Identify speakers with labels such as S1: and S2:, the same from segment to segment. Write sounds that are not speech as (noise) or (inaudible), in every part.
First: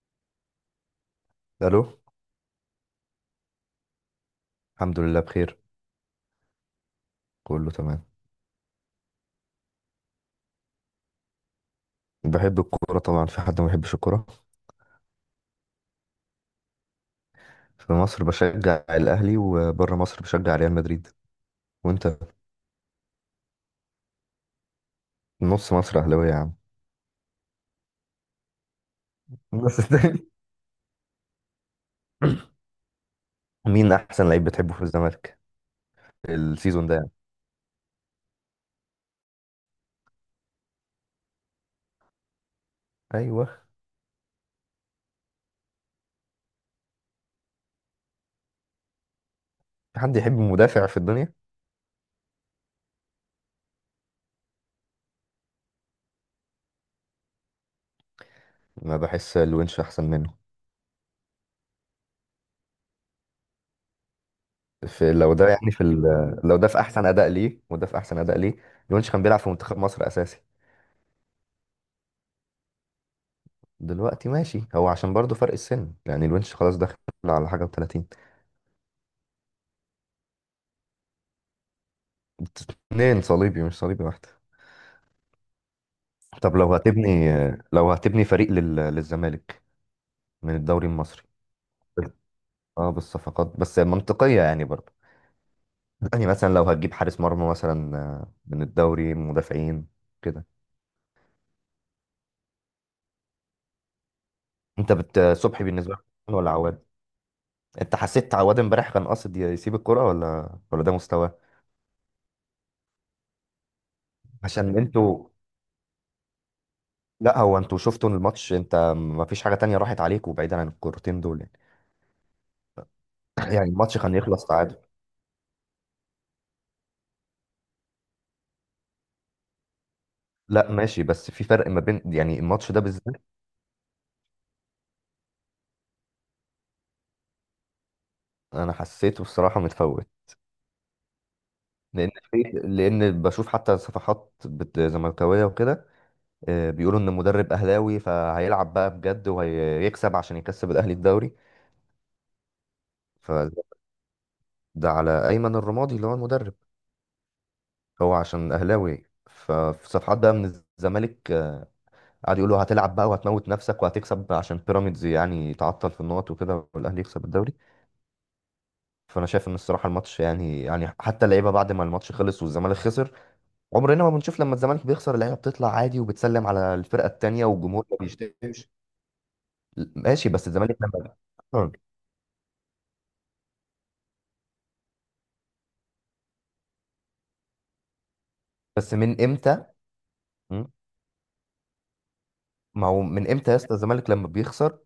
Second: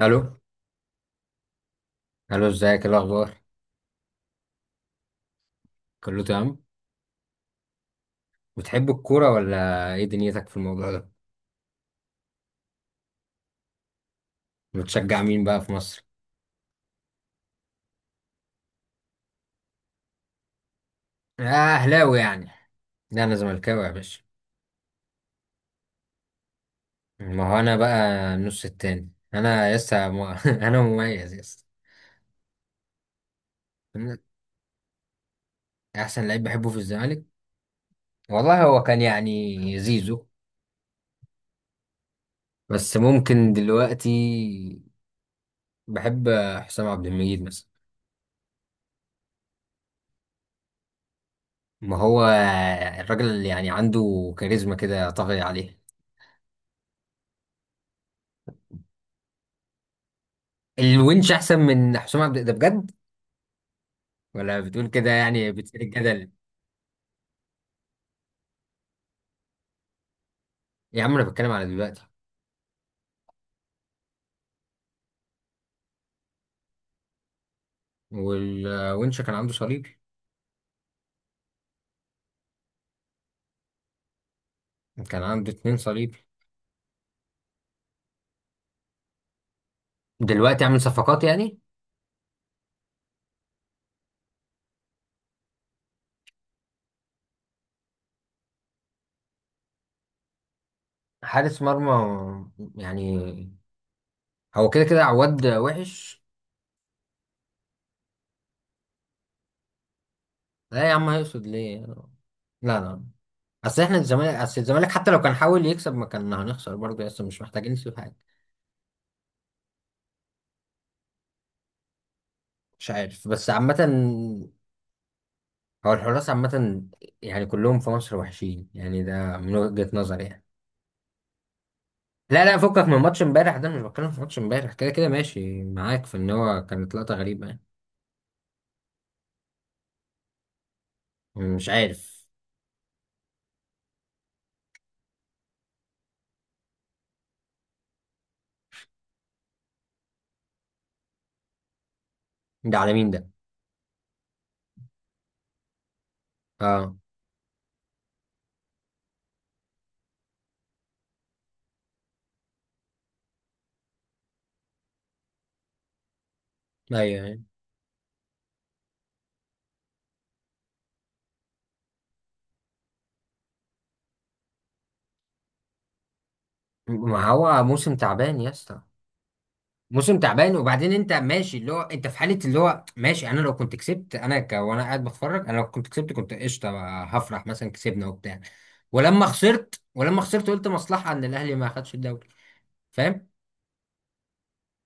S1: الو.
S2: الو.
S1: الو، ازيك؟ إيه الاخبار؟
S2: الحمد لله بخير.
S1: كله تمام.
S2: كله تمام.
S1: بتحب الكوره ولا، ايه دنيتك في الموضوع ده؟
S2: بحب الكوره طبعا، في حد ما بيحبش الكوره؟
S1: بتشجع مين بقى في مصر؟
S2: في مصر بشجع الاهلي وبره مصر بشجع ريال مدريد.
S1: اه،
S2: وانت؟
S1: اهلاوي يعني؟ لا انا زملكاوي يا باشا.
S2: نص مصر اهلاويه يا عم.
S1: ما هو انا بقى النص التاني، انا
S2: بس
S1: لسه
S2: تاني.
S1: (laughs) انا مميز لسه.
S2: (laughs) (coughs) مين احسن لعيب بتحبه في الزمالك؟
S1: احسن لعيب بحبه في
S2: السيزون ده يعني.
S1: الزمالك والله هو كان يعني زيزو، بس ممكن
S2: ايوه.
S1: دلوقتي بحب حسام عبد المجيد مثلا.
S2: في حد يحب مدافع في الدنيا؟
S1: ما هو الراجل اللي يعني عنده كاريزما كده طاغية عليه.
S2: ما بحس الونش احسن منه.
S1: الونش احسن من حسام عبد ده بجد، ولا بتقول كده
S2: في لو ده
S1: يعني
S2: يعني
S1: بتثير الجدل؟
S2: لو ده في احسن اداء ليه وده في احسن اداء ليه. الونش كان بيلعب في منتخب مصر اساسي.
S1: يا عم انا بتكلم على دلوقتي.
S2: دلوقتي ماشي، هو عشان برضه فرق السن، يعني الونش خلاص داخل على حاجه و30.
S1: والونش كان عنده صليبي،
S2: اتنين صليبي مش صليبي واحدة.
S1: كان عنده اتنين صليبي.
S2: طب لو هتبني فريق للزمالك، من
S1: دلوقتي عامل
S2: الدوري المصري.
S1: صفقات يعني.
S2: اه، بالصفقات بس منطقية يعني برضه. يعني مثلا لو هتجيب حارس مرمى مثلا، من الدوري، مدافعين كده.
S1: حارس مرمى يعني، هو كده
S2: انت
S1: كده عواد
S2: صبحي بالنسبة
S1: وحش.
S2: لك ولا عواد؟ انت حسيت عواد امبارح كان قاصد يسيب الكرة، ولا
S1: لا يا
S2: ده
S1: عم،
S2: مستواه؟
S1: هيقصد ليه؟ لا لا، اصل احنا الزمالك، اصل
S2: عشان
S1: الزمالك حتى لو
S2: انتوا.
S1: كان حاول يكسب ما كان هنخسر برضه، اصل
S2: لا،
S1: مش
S2: هو
S1: محتاجين
S2: انتوا
S1: نسيب
S2: شفتوا
S1: حاجه.
S2: الماتش، انت ما فيش حاجة تانية راحت عليكم بعيدا عن الكورتين دول يعني.
S1: مش عارف بس
S2: يعني
S1: عامة
S2: الماتش كان يخلص تعادل.
S1: هو الحراس عامة يعني كلهم في مصر وحشين يعني، ده من وجهة نظري يعني.
S2: لا ماشي، بس في فرق ما بين، يعني
S1: لا لا
S2: الماتش
S1: فكك
S2: ده
S1: من ماتش
S2: بالذات.
S1: امبارح، ده مش بتكلم في ماتش امبارح، كده كده ماشي معاك في ان هو كانت لقطة غريبة يعني.
S2: انا حسيته الصراحه متفوت.
S1: مش
S2: لان
S1: عارف.
S2: في، لان بشوف حتى صفحات زملكاويه وكده، بيقولوا ان المدرب اهلاوي، فهيلعب بقى بجد وهيكسب عشان يكسب الاهلي الدوري.
S1: ده على مين ده؟
S2: فده على ايمن الرمادي اللي هو المدرب.
S1: اه.
S2: هو عشان اهلاوي، ففي صفحات بقى من الزمالك قعدوا يقولوا هتلعب بقى وهتموت نفسك وهتكسب عشان بيراميدز يعني تعطل في النقط وكده والاهلي
S1: ايوه
S2: يكسب
S1: أيوة.
S2: الدوري. فانا شايف ان الصراحه الماتش، يعني حتى اللعيبه بعد ما الماتش خلص والزمالك خسر، عمرنا ما بنشوف لما الزمالك بيخسر اللعيبه بتطلع عادي وبتسلم على الفرقه
S1: ما
S2: التانيه
S1: هو
S2: والجمهور
S1: موسم
S2: ما بيشتكي.
S1: تعبان يا اسطى. موسم
S2: ماشي بس
S1: تعبان،
S2: الزمالك
S1: وبعدين انت
S2: لما.
S1: ماشي اللي
S2: آه.
S1: هو انت في حالة اللي هو ماشي. انا لو كنت كسبت انا وانا قاعد بتفرج، انا لو كنت كسبت كنت قشطة بقى، هفرح مثلا كسبنا وبتاع.
S2: بس من
S1: ولما
S2: امتى؟
S1: خسرت، ولما خسرت
S2: م؟
S1: قلت مصلحة ان الاهلي ما خدش الدوري.
S2: ما هو
S1: فاهم؟
S2: من امتى يا اسطى الزمالك لما بيخسر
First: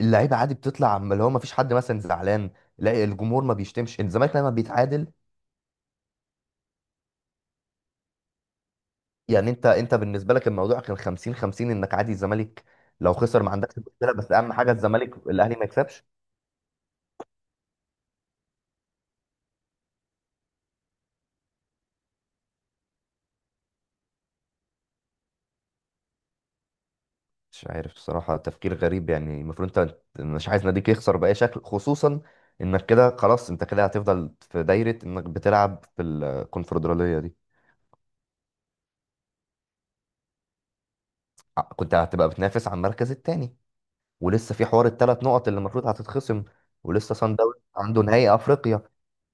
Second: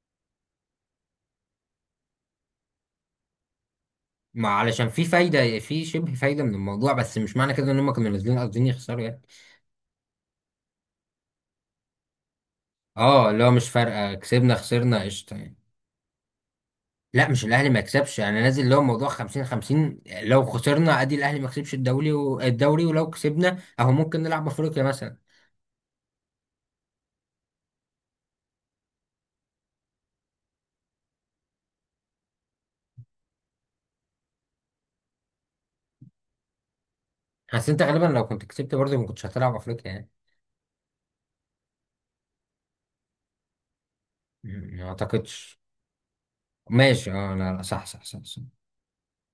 S2: اللعيبه عادي بتطلع اللي هو ما فيش حد مثلا زعلان؟ لا، الجمهور ما بيشتمش الزمالك
S1: ما
S2: لما
S1: علشان في
S2: بيتعادل.
S1: فايدة، في شبه فايدة من الموضوع، بس مش معنى كده ان هم كانوا نازلين قاصدين يخسروا يعني.
S2: يعني انت بالنسبه لك الموضوع كان 50 50، انك عادي الزمالك لو
S1: اه، اللي
S2: خسر
S1: هو
S2: ما
S1: مش
S2: عندكش
S1: فارقه،
S2: مشكله، بس اهم
S1: كسبنا
S2: حاجه
S1: خسرنا
S2: الزمالك
S1: قشطه
S2: الاهلي
S1: يعني.
S2: ما يكسبش.
S1: لا مش الاهلي ما يكسبش، انا نازل اللي هو موضوع 50 50، لو خسرنا ادي الاهلي ما كسبش الدوري الدوري، ولو كسبنا اهو ممكن نلعب افريقيا مثلا.
S2: مش عارف بصراحة، تفكير غريب يعني، المفروض انت مش عايز ناديك يخسر بأي شكل، خصوصا انك كده خلاص انت كده هتفضل في دايرة انك بتلعب في الكونفدرالية دي.
S1: بس انت غالبا لو كنت كسبت برضه ما كنتش هتلعب افريقيا يعني.
S2: كنت هتبقى بتنافس على المركز التاني، ولسه في حوار
S1: ما
S2: الثلاث نقط اللي
S1: اعتقدش.
S2: المفروض هتتخصم.
S1: ماشي،
S2: ولسه
S1: اه
S2: سان
S1: لا
S2: داونز
S1: لا، صح
S2: عنده
S1: صح صح،
S2: نهائي
S1: صح.
S2: افريقيا،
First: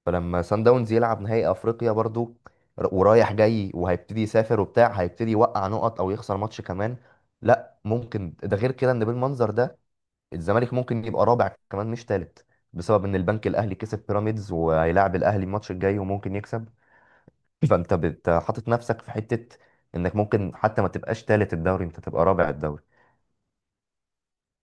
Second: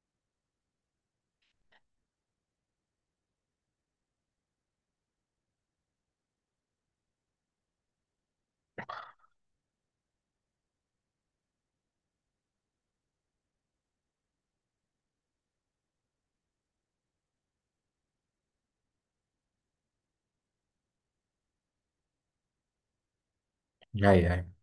S2: فلما سان داونز يلعب نهائي افريقيا برضو، ورايح جاي وهيبتدي يسافر وبتاع، هيبتدي يوقع نقط او يخسر ماتش كمان. لا ممكن ده غير كده، ان بالمنظر ده الزمالك ممكن يبقى رابع كمان مش تالت، بسبب ان البنك الاهلي كسب بيراميدز وهيلاعب الاهلي الماتش الجاي وممكن يكسب. فانت حاطط نفسك في حته انك ممكن حتى ما تبقاش تالت الدوري، انت تبقى رابع الدوري.
S1: ايوه أيوة.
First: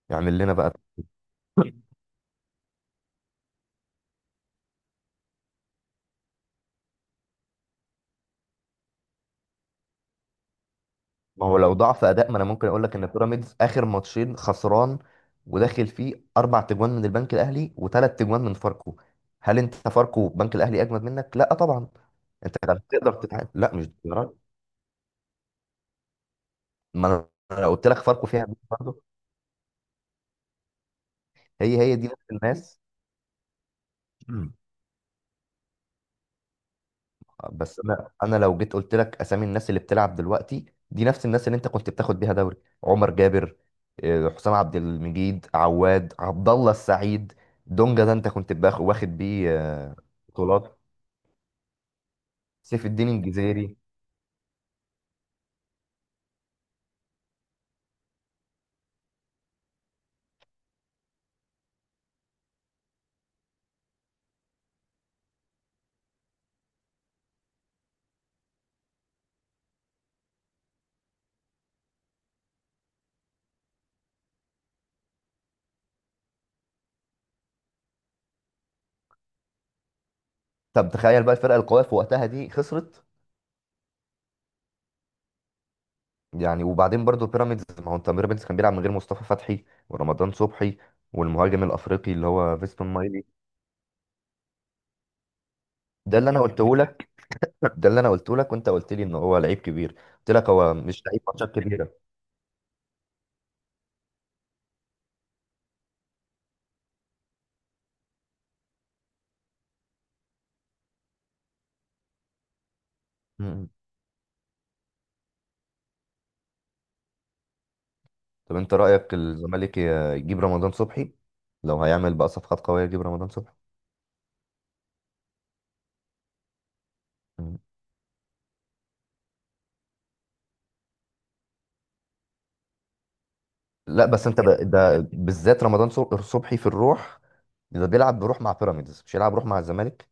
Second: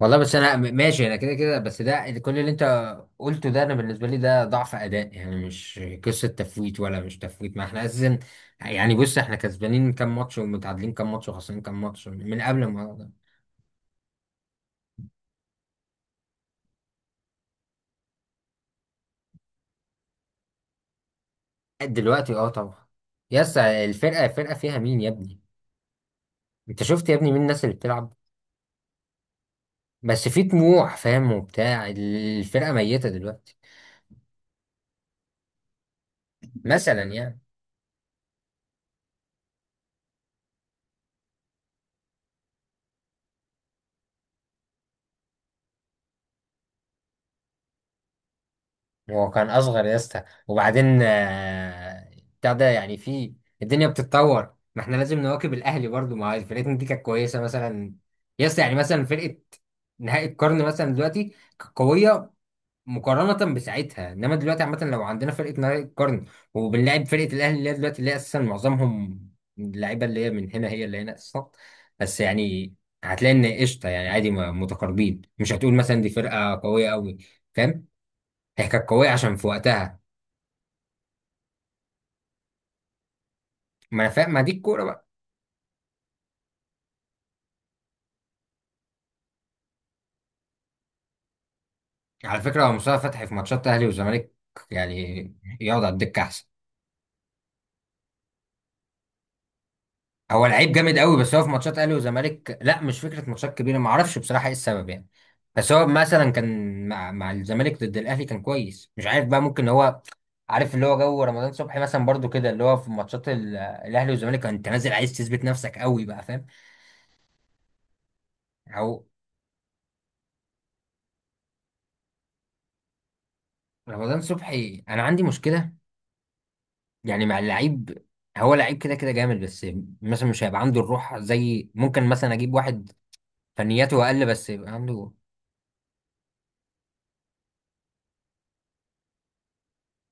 S1: والله بس
S2: يعمل لنا
S1: انا
S2: بقى.
S1: ماشي، انا كده كده، بس ده كل اللي انت قلته ده انا بالنسبه لي ده ضعف اداء يعني، مش قصه تفويت ولا مش تفويت، ما احنا اساسا. يعني بص، احنا كسبانين كام ماتش ومتعادلين كام ماتش
S2: ما هو
S1: وخسرانين
S2: لو
S1: كام
S2: ضعف
S1: ماتش
S2: اداء، ما
S1: من
S2: انا
S1: قبل
S2: ممكن اقول لك ان
S1: ما.
S2: بيراميدز اخر ماتشين خسران، وداخل فيه اربع تجوان من البنك الاهلي وثلاث تجوان من فاركو. هل انت فاركو بنك الاهلي اجمد منك؟ لا طبعا.
S1: دلوقتي اه
S2: انت كان
S1: طبعا.
S2: تقدر تتعامل،
S1: يس،
S2: لا مش
S1: الفرقه،
S2: درجة.
S1: الفرقه فيها مين يا ابني؟ انت شفت
S2: ما
S1: يا
S2: انا
S1: ابني مين الناس
S2: أنا
S1: اللي
S2: قلت لك
S1: بتلعب؟
S2: فاركو فيها برضه.
S1: بس في طموح فاهم
S2: هي
S1: وبتاع،
S2: هي دي،
S1: الفرقه
S2: نفس
S1: ميته دلوقتي.
S2: الناس.
S1: مثلا يعني.
S2: بس انا لو جيت قلت لك اسامي الناس اللي بتلعب دلوقتي، دي نفس الناس اللي انت كنت بتاخد بيها دوري. عمر جابر، حسام عبد المجيد، عواد، عبد الله السعيد، دونجا ده انت كنت واخد
S1: هو كان
S2: بيه
S1: اصغر يا اسطى،
S2: بطولات.
S1: وبعدين بتاع ده
S2: سيف
S1: يعني.
S2: الدين
S1: في
S2: الجزيري.
S1: الدنيا بتتطور، ما احنا لازم نواكب الاهلي برضو. ما هي فرقتنا دي كانت كويسه مثلا يا اسطى، يعني مثلا فرقه نهائي القرن مثلا. دلوقتي كانت قويه مقارنه بساعتها، انما دلوقتي عامه لو عندنا فرقه نهائي القرن وبنلعب فرقه الاهلي اللي هي دلوقتي، اللي هي اساسا معظمهم اللعيبه اللي هي من هنا هي اللي هنا اساسا، بس يعني هتلاقي ان قشطه يعني، عادي متقاربين، مش هتقول مثلا دي فرقه قويه قوي. فاهم؟ هي كانت قوية عشان في وقتها.
S2: طب تخيل بقى الفرقه القويه في وقتها دي خسرت.
S1: ما انا فاهم، ما دي الكورة بقى.
S2: يعني وبعدين برضو بيراميدز، ما هو انت بيراميدز كان بيلعب من غير مصطفى فتحي ورمضان صبحي والمهاجم الافريقي اللي
S1: على
S2: هو
S1: فكرة هو
S2: فيستون
S1: مصطفى
S2: مايلي.
S1: فتحي في ماتشات اهلي وزمالك يعني يقعد على
S2: ده
S1: الدكة
S2: اللي انا
S1: احسن.
S2: قلته، ده اللي انا قلته لك وانت قلت لي ان هو لعيب كبير، قلت
S1: هو
S2: لك
S1: لعيب
S2: هو
S1: جامد
S2: مش
S1: قوي،
S2: لعيب
S1: بس هو في
S2: ماتشات
S1: ماتشات
S2: كبيره.
S1: اهلي وزمالك لا مش فكرة ماتشات كبيرة، ما اعرفش بصراحة ايه السبب يعني. بس هو مثلا كان مع مع الزمالك ضد الاهلي كان كويس، مش عارف بقى، ممكن هو عارف اللي هو جو رمضان صبحي مثلا برضو كده، اللي هو في ماتشات
S2: مم.
S1: الاهلي والزمالك انت نازل عايز تثبت نفسك قوي بقى. فاهم؟
S2: طب انت
S1: او
S2: رايك الزمالك يجيب رمضان صبحي، لو هيعمل بقى صفقات قويه يجيب رمضان صبحي؟
S1: رمضان صبحي انا عندي مشكلة يعني مع
S2: مم.
S1: اللعيب. هو لعيب كده كده جامد، بس مثلا مش هيبقى عنده الروح، زي ممكن مثلا اجيب واحد فنياته
S2: لا
S1: اقل
S2: بس انت
S1: بس
S2: بقى
S1: يبقى
S2: ده
S1: عنده.
S2: بالذات رمضان صبحي في الروح، ده بيلعب بروح مع بيراميدز مش يلعب روح مع الزمالك.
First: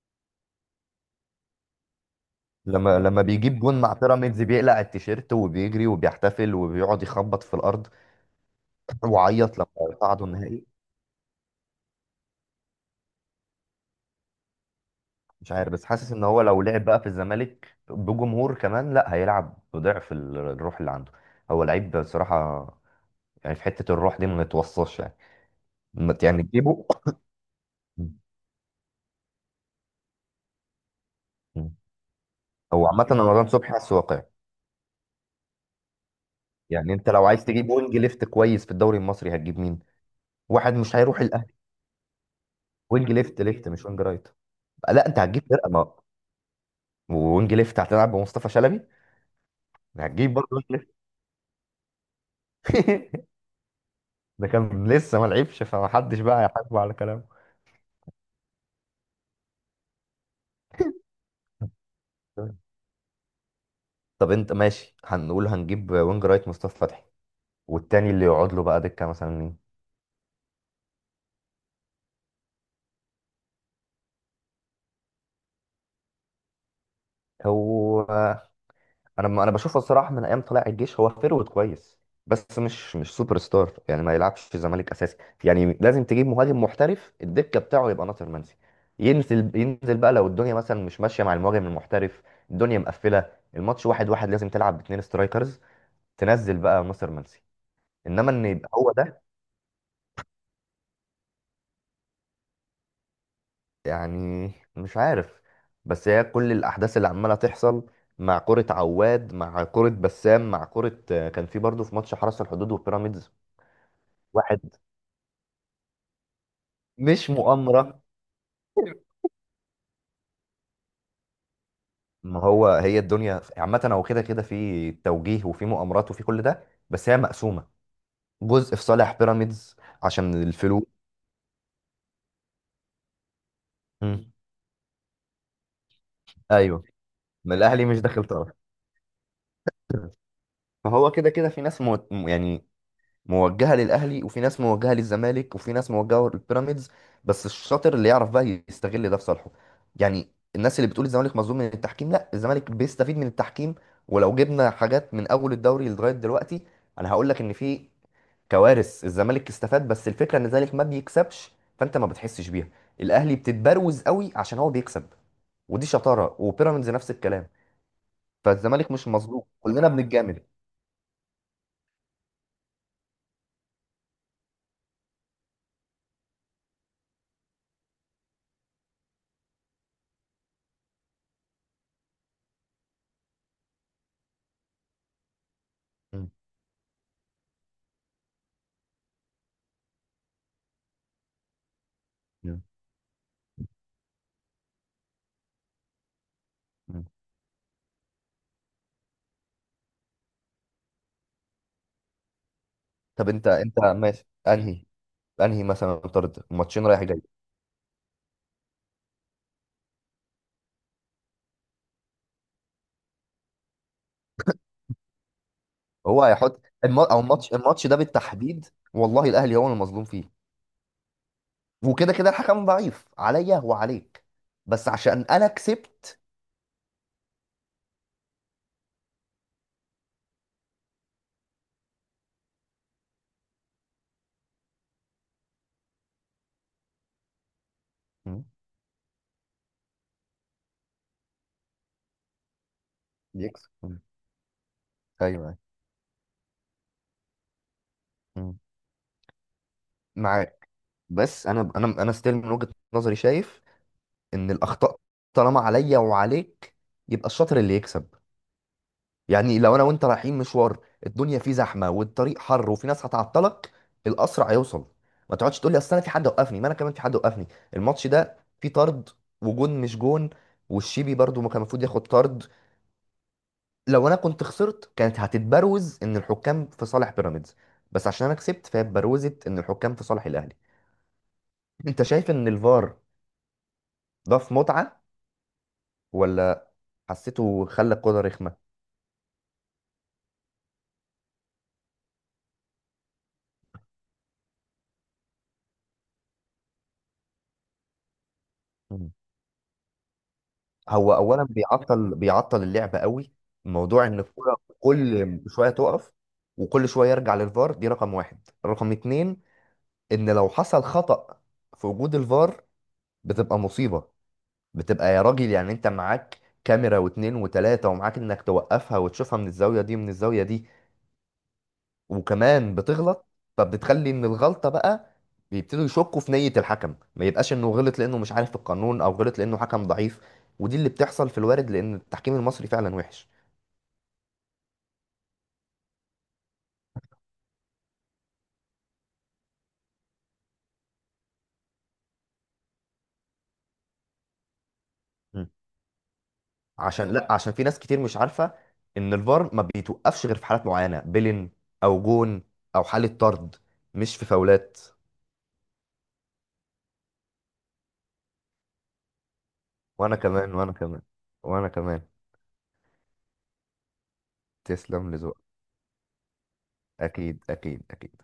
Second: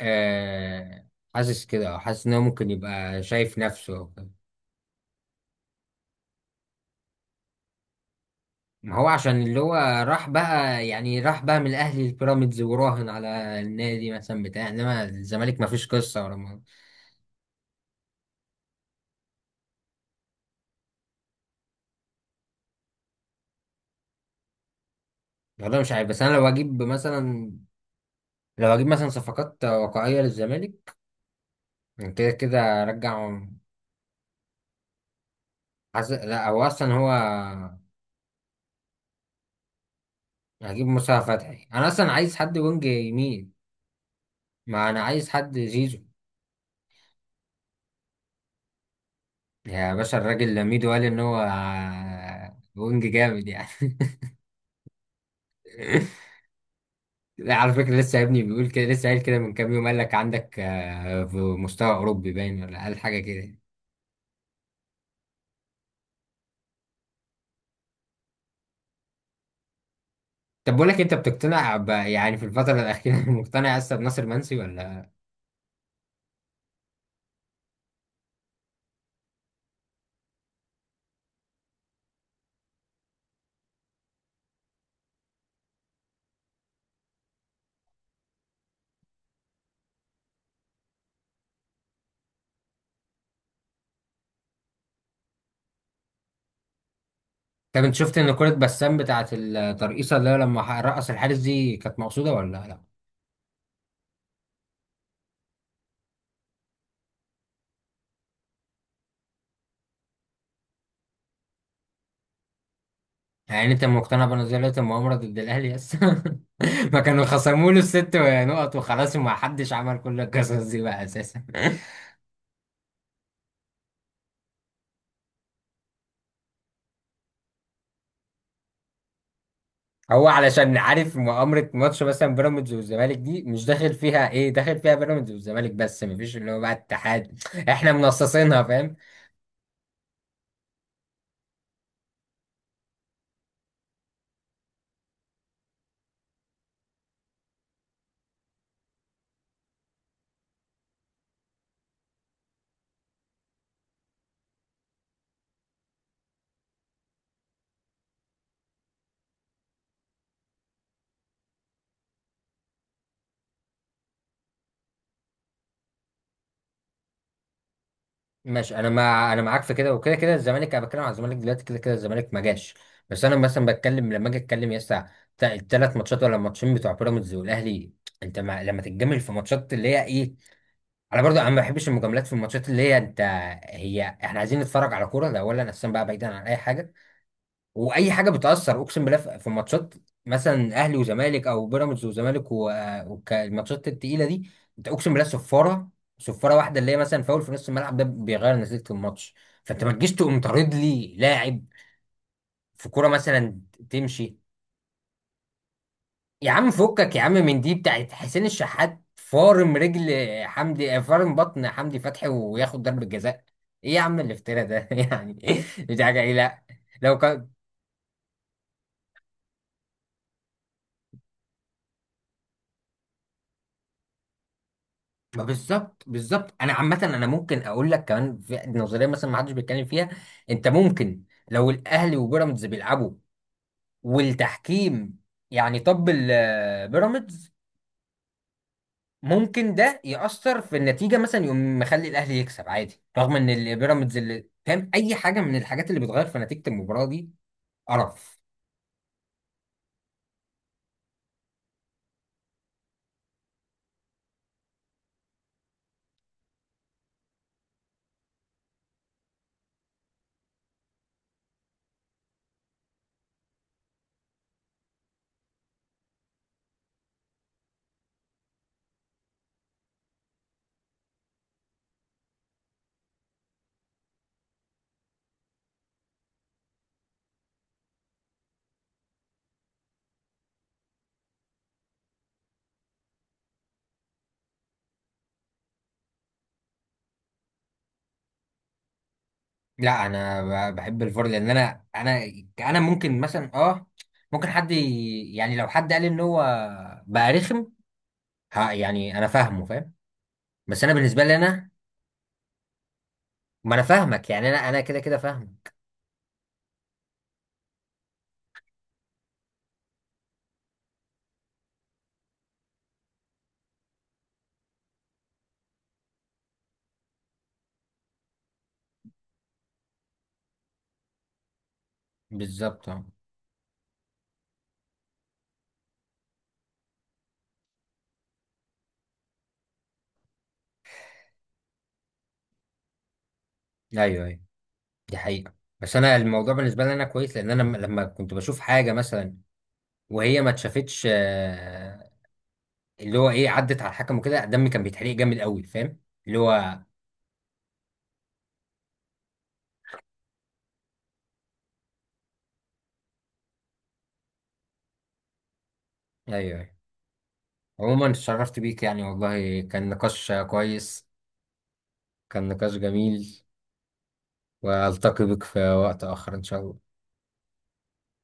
S1: آه، حاسس كده، أو حاسس ان هو ممكن
S2: لما
S1: يبقى
S2: لما
S1: شايف
S2: بيجيب جون مع
S1: نفسه أو كده.
S2: بيراميدز بيقلع التيشيرت وبيجري وبيحتفل وبيقعد يخبط في الارض.
S1: ما
S2: (laughs)
S1: هو عشان
S2: وعيط
S1: اللي هو
S2: لما صعدوا
S1: راح
S2: النهائي.
S1: بقى يعني، راح بقى من الاهلي البيراميدز وراهن على النادي مثلا بتاع، انما
S2: مش
S1: الزمالك ما
S2: عارف بس
S1: فيش
S2: حاسس
S1: قصه
S2: ان
S1: ولا
S2: هو
S1: ما.
S2: لو لعب بقى في الزمالك بجمهور كمان، لا هيلعب بضعف الروح اللي عنده. هو لعيب بصراحة، يعني في حتة الروح دي ما يتوصاش يعني.
S1: والله مش عارف،
S2: ما
S1: بس انا
S2: يعني
S1: لو اجيب
S2: تجيبه.
S1: مثلا، لو اجيب مثلا صفقات واقعيه للزمالك كده كده
S2: هو عامة أنا
S1: ارجع.
S2: رمضان صبحي حاسه واقعي.
S1: حاسس لا هو
S2: يعني
S1: اصلا
S2: انت
S1: هو.
S2: لو عايز تجيب وينج ليفت كويس في الدوري المصري هتجيب مين؟ واحد
S1: هجيب
S2: مش هيروح
S1: مصطفى
S2: الاهلي.
S1: فتحي، انا اصلا عايز حد وينج
S2: وينج ليفت
S1: يمين.
S2: ليفت مش وينج رايت.
S1: ما انا
S2: لا انت
S1: عايز
S2: هتجيب
S1: حد
S2: فرقة، ما
S1: زيزو.
S2: وينج ليفت هتلعب بمصطفى شلبي،
S1: يا باشا
S2: هتجيب برضه
S1: الراجل
S2: وينج
S1: لميدو
S2: ليفت.
S1: قال ان هو وينج
S2: (laughs)
S1: جامد يعني.
S2: ده كان لسه ما لعبش فمحدش
S1: (laughs)
S2: بقى هيحاسبه على كلامه.
S1: لا على فكره لسه يا ابني بيقول كده، لسه قايل كده من كام يوم، قال لك عندك آه، في مستوى اوروبي باين، ولا قال حاجه كده.
S2: طب انت ماشي، هنقول هنجيب وينج رايت مصطفى فتحي، والتاني اللي يقعد له بقى دكه مثلا مين؟
S1: طب بقول لك إيه، انت بتقتنع يعني في الفتره الاخيره (laughs) مقتنع لسه بناصر منسي ولا؟
S2: هو انا بشوفه الصراحه من ايام طلائع الجيش، هو فيرود كويس بس مش سوبر ستار، يعني ما يلعبش في الزمالك اساسي. يعني لازم تجيب مهاجم محترف، الدكه بتاعه يبقى ناصر منسي، ينزل ينزل بقى لو الدنيا مثلا مش ماشيه مع المهاجم المحترف، الدنيا مقفله، الماتش واحد واحد، لازم تلعب باتنين سترايكرز، تنزل بقى ناصر منسي.
S1: طب انت شفت
S2: انما
S1: ان
S2: ان
S1: كره
S2: يبقى هو
S1: بسام
S2: ده،
S1: بتاعه الترقيصه اللي هو لما رقص الحارس دي كانت مقصوده ولا لا؟
S2: يعني مش عارف. بس هي كل الأحداث اللي عمالة تحصل، مع كرة عواد، مع كرة بسام، مع كرة، كان في برضه في ماتش حرس الحدود وبيراميدز.
S1: يعني انت مقتنع
S2: واحد.
S1: بنظريه المؤامره ضد الاهلي لسه؟ (laughs) ما كانوا
S2: مش
S1: خصموا له
S2: مؤامرة،
S1: الست نقط وخلاص، وما حدش عمل كل القصص دي بقى اساسا.
S2: ما هو هي الدنيا عامة هو كده كده في توجيه وفي مؤامرات وفي كل ده، بس هي مقسومة، جزء في صالح بيراميدز
S1: هو
S2: عشان
S1: علشان
S2: الفلوس.
S1: عارف، مؤامرة ماتش مثلا بيراميدز والزمالك دي، مش داخل فيها
S2: مم.
S1: ايه، داخل فيها بيراميدز والزمالك، بس مفيش اللي هو بقى
S2: ايوه،
S1: اتحاد،
S2: ما الأهلي
S1: احنا
S2: مش داخل طرف.
S1: منصصينها. فاهم؟
S2: (laughs) فهو كده كده في ناس يعني موجهه للاهلي وفي ناس موجهه للزمالك وفي ناس موجهه للبيراميدز، بس الشاطر اللي يعرف بقى يستغل ده في صالحه. يعني الناس اللي بتقول الزمالك مظلوم من التحكيم، لا الزمالك بيستفيد من التحكيم. ولو جبنا حاجات من اول الدوري لغايه دلوقتي انا هقول لك ان في كوارث الزمالك استفاد، بس الفكره ان الزمالك ما بيكسبش فانت ما بتحسش بيها. الاهلي بتتبروز قوي عشان هو بيكسب، ودي شطاره، وبيراميدز نفس الكلام.
S1: ماشي انا
S2: فالزمالك مش
S1: مع، انا
S2: مظلوم،
S1: معاك في
S2: كلنا
S1: كده، وكده كده
S2: بنتجامل.
S1: الزمالك، انا بتكلم على الزمالك دلوقتي، كده كده الزمالك ما جاش. بس انا مثلا بتكلم لما اجي اتكلم يا اسطى، الثلاث ماتشات ولا الماتشين بتوع بيراميدز والاهلي، انت ما... لما تتجمل في ماتشات اللي هي ايه، انا برضو انا ما بحبش المجاملات في الماتشات اللي هي انت. هي احنا عايزين نتفرج على كوره ده اولا اساسا بقى
S2: م.
S1: بعيدا عن اي حاجه، واي حاجه بتاثر. اقسم بالله في في ماتشات مثلا اهلي وزمالك او بيراميدز وزمالك
S2: م.
S1: والماتشات التقيله دي، انت اقسم بالله صفاره، صفاره واحده اللي هي
S2: م.
S1: مثلا فاول في نص الملعب ده بيغير نتيجه الماتش. فانت ما تجيش تقوم طارد لي لاعب في كوره
S2: طب انت
S1: مثلا
S2: انت ماشي،
S1: تمشي.
S2: انهي، انهي مثلا طرد
S1: يا عم
S2: ماتشين رايح
S1: فكك يا
S2: جاي؟
S1: عم من دي بتاعت حسين الشحات فارم رجل حمدي، فارم بطن حمدي فتحي وياخد ضربة جزاء. ايه يا عم الافتراء ده؟ (laughs) يعني دي حاجة
S2: هو
S1: ايه؟
S2: هيحط
S1: لا لو
S2: او
S1: كان.
S2: الماتش ده بالتحديد والله الاهلي هو المظلوم فيه، وكده كده الحكم ضعيف عليا وعليك، بس عشان
S1: ما
S2: انا
S1: بالظبط،
S2: كسبت.
S1: بالظبط. انا عامة انا ممكن اقول لك كمان في نظرية مثلا ما حدش بيتكلم فيها. انت ممكن، لو الاهلي وبيراميدز بيلعبوا والتحكيم، يعني طب، بيراميدز
S2: مم.
S1: ممكن ده يأثر في النتيجة مثلا، يقوم مخلي الأهلي يكسب عادي رغم إن
S2: يكسب. مم.
S1: البيراميدز اللي فاهم أي
S2: ايوه
S1: حاجة من
S2: أيوة.
S1: الحاجات اللي بتغير في نتيجة المباراة دي. قرف.
S2: مم. معاك. بس انا ستيل من وجهة نظري شايف ان الاخطاء طالما عليا وعليك يبقى الشاطر اللي يكسب. يعني لو انا وانت رايحين مشوار، الدنيا فيه زحمه والطريق حر وفي ناس هتعطلك، الاسرع هيوصل. ما تقعدش تقول لي اصل انا في حد وقفني، ما انا كمان في حد وقفني. الماتش ده فيه طرد، وجون مش جون، والشيبي برضو ما كان المفروض ياخد طرد. لو انا كنت خسرت كانت هتتبروز ان الحكام في صالح بيراميدز، بس عشان انا كسبت فهي اتبروزت ان الحكام في صالح الاهلي. انت شايف ان الفار ضاف متعه ولا حسيته خلى الكوره رخمه؟
S1: لا أنا بحب الفار، لأن أنا أنا أنا ممكن مثلا أه، ممكن حد يعني لو حد قال إن هو بقى رخم، ها يعني أنا فاهمه. فاهم؟ بس أنا
S2: هو
S1: بالنسبة لي
S2: اولا
S1: أنا.
S2: بيعطل اللعبه قوي،
S1: ما أنا
S2: موضوع ان
S1: فاهمك يعني،
S2: الكوره
S1: أنا أنا كده كده
S2: كل
S1: فاهم.
S2: شويه تقف وكل شويه يرجع للفار دي رقم واحد. رقم اتنين، ان لو حصل خطأ في وجود الفار بتبقى مصيبه، بتبقى يا راجل، يعني انت معاك كاميرا واتنين وتلاته ومعاك انك توقفها وتشوفها من الزاويه دي ومن الزاويه دي، وكمان
S1: بالظبط أه.
S2: بتغلط. فبتخلي ان الغلطه بقى بيبتدوا يشكوا في نيه الحكم، ما يبقاش انه غلط لانه مش عارف القانون او غلط لانه حكم ضعيف، ودي اللي بتحصل في الوارد لان التحكيم المصري فعلا وحش.
S1: أيوه أيوه، دي حقيقة. بس أنا الموضوع بالنسبة لي أنا كويس، لأن أنا لما كنت بشوف حاجة مثلا وهي ما اتشافتش، آه، اللي هو ايه، عدت على الحكم وكده دمي كان بيتحرق جامد
S2: مم.
S1: قوي. فاهم؟ اللي هو.
S2: عشان، لا عشان في ناس كتير مش عارفه ان الفار ما بيتوقفش غير في حالات معينه، بيلين او جون او حاله طرد، مش في فاولات.
S1: ايوه أيوة. عموما اتشرفت بيك يعني، والله كان
S2: وانا
S1: نقاش
S2: كمان وانا كمان
S1: كويس،
S2: وانا كمان.
S1: كان نقاش جميل،
S2: تسلم
S1: والتقي بك
S2: لذوقك.
S1: في وقت اخر ان شاء الله.
S2: اكيد اكيد اكيد.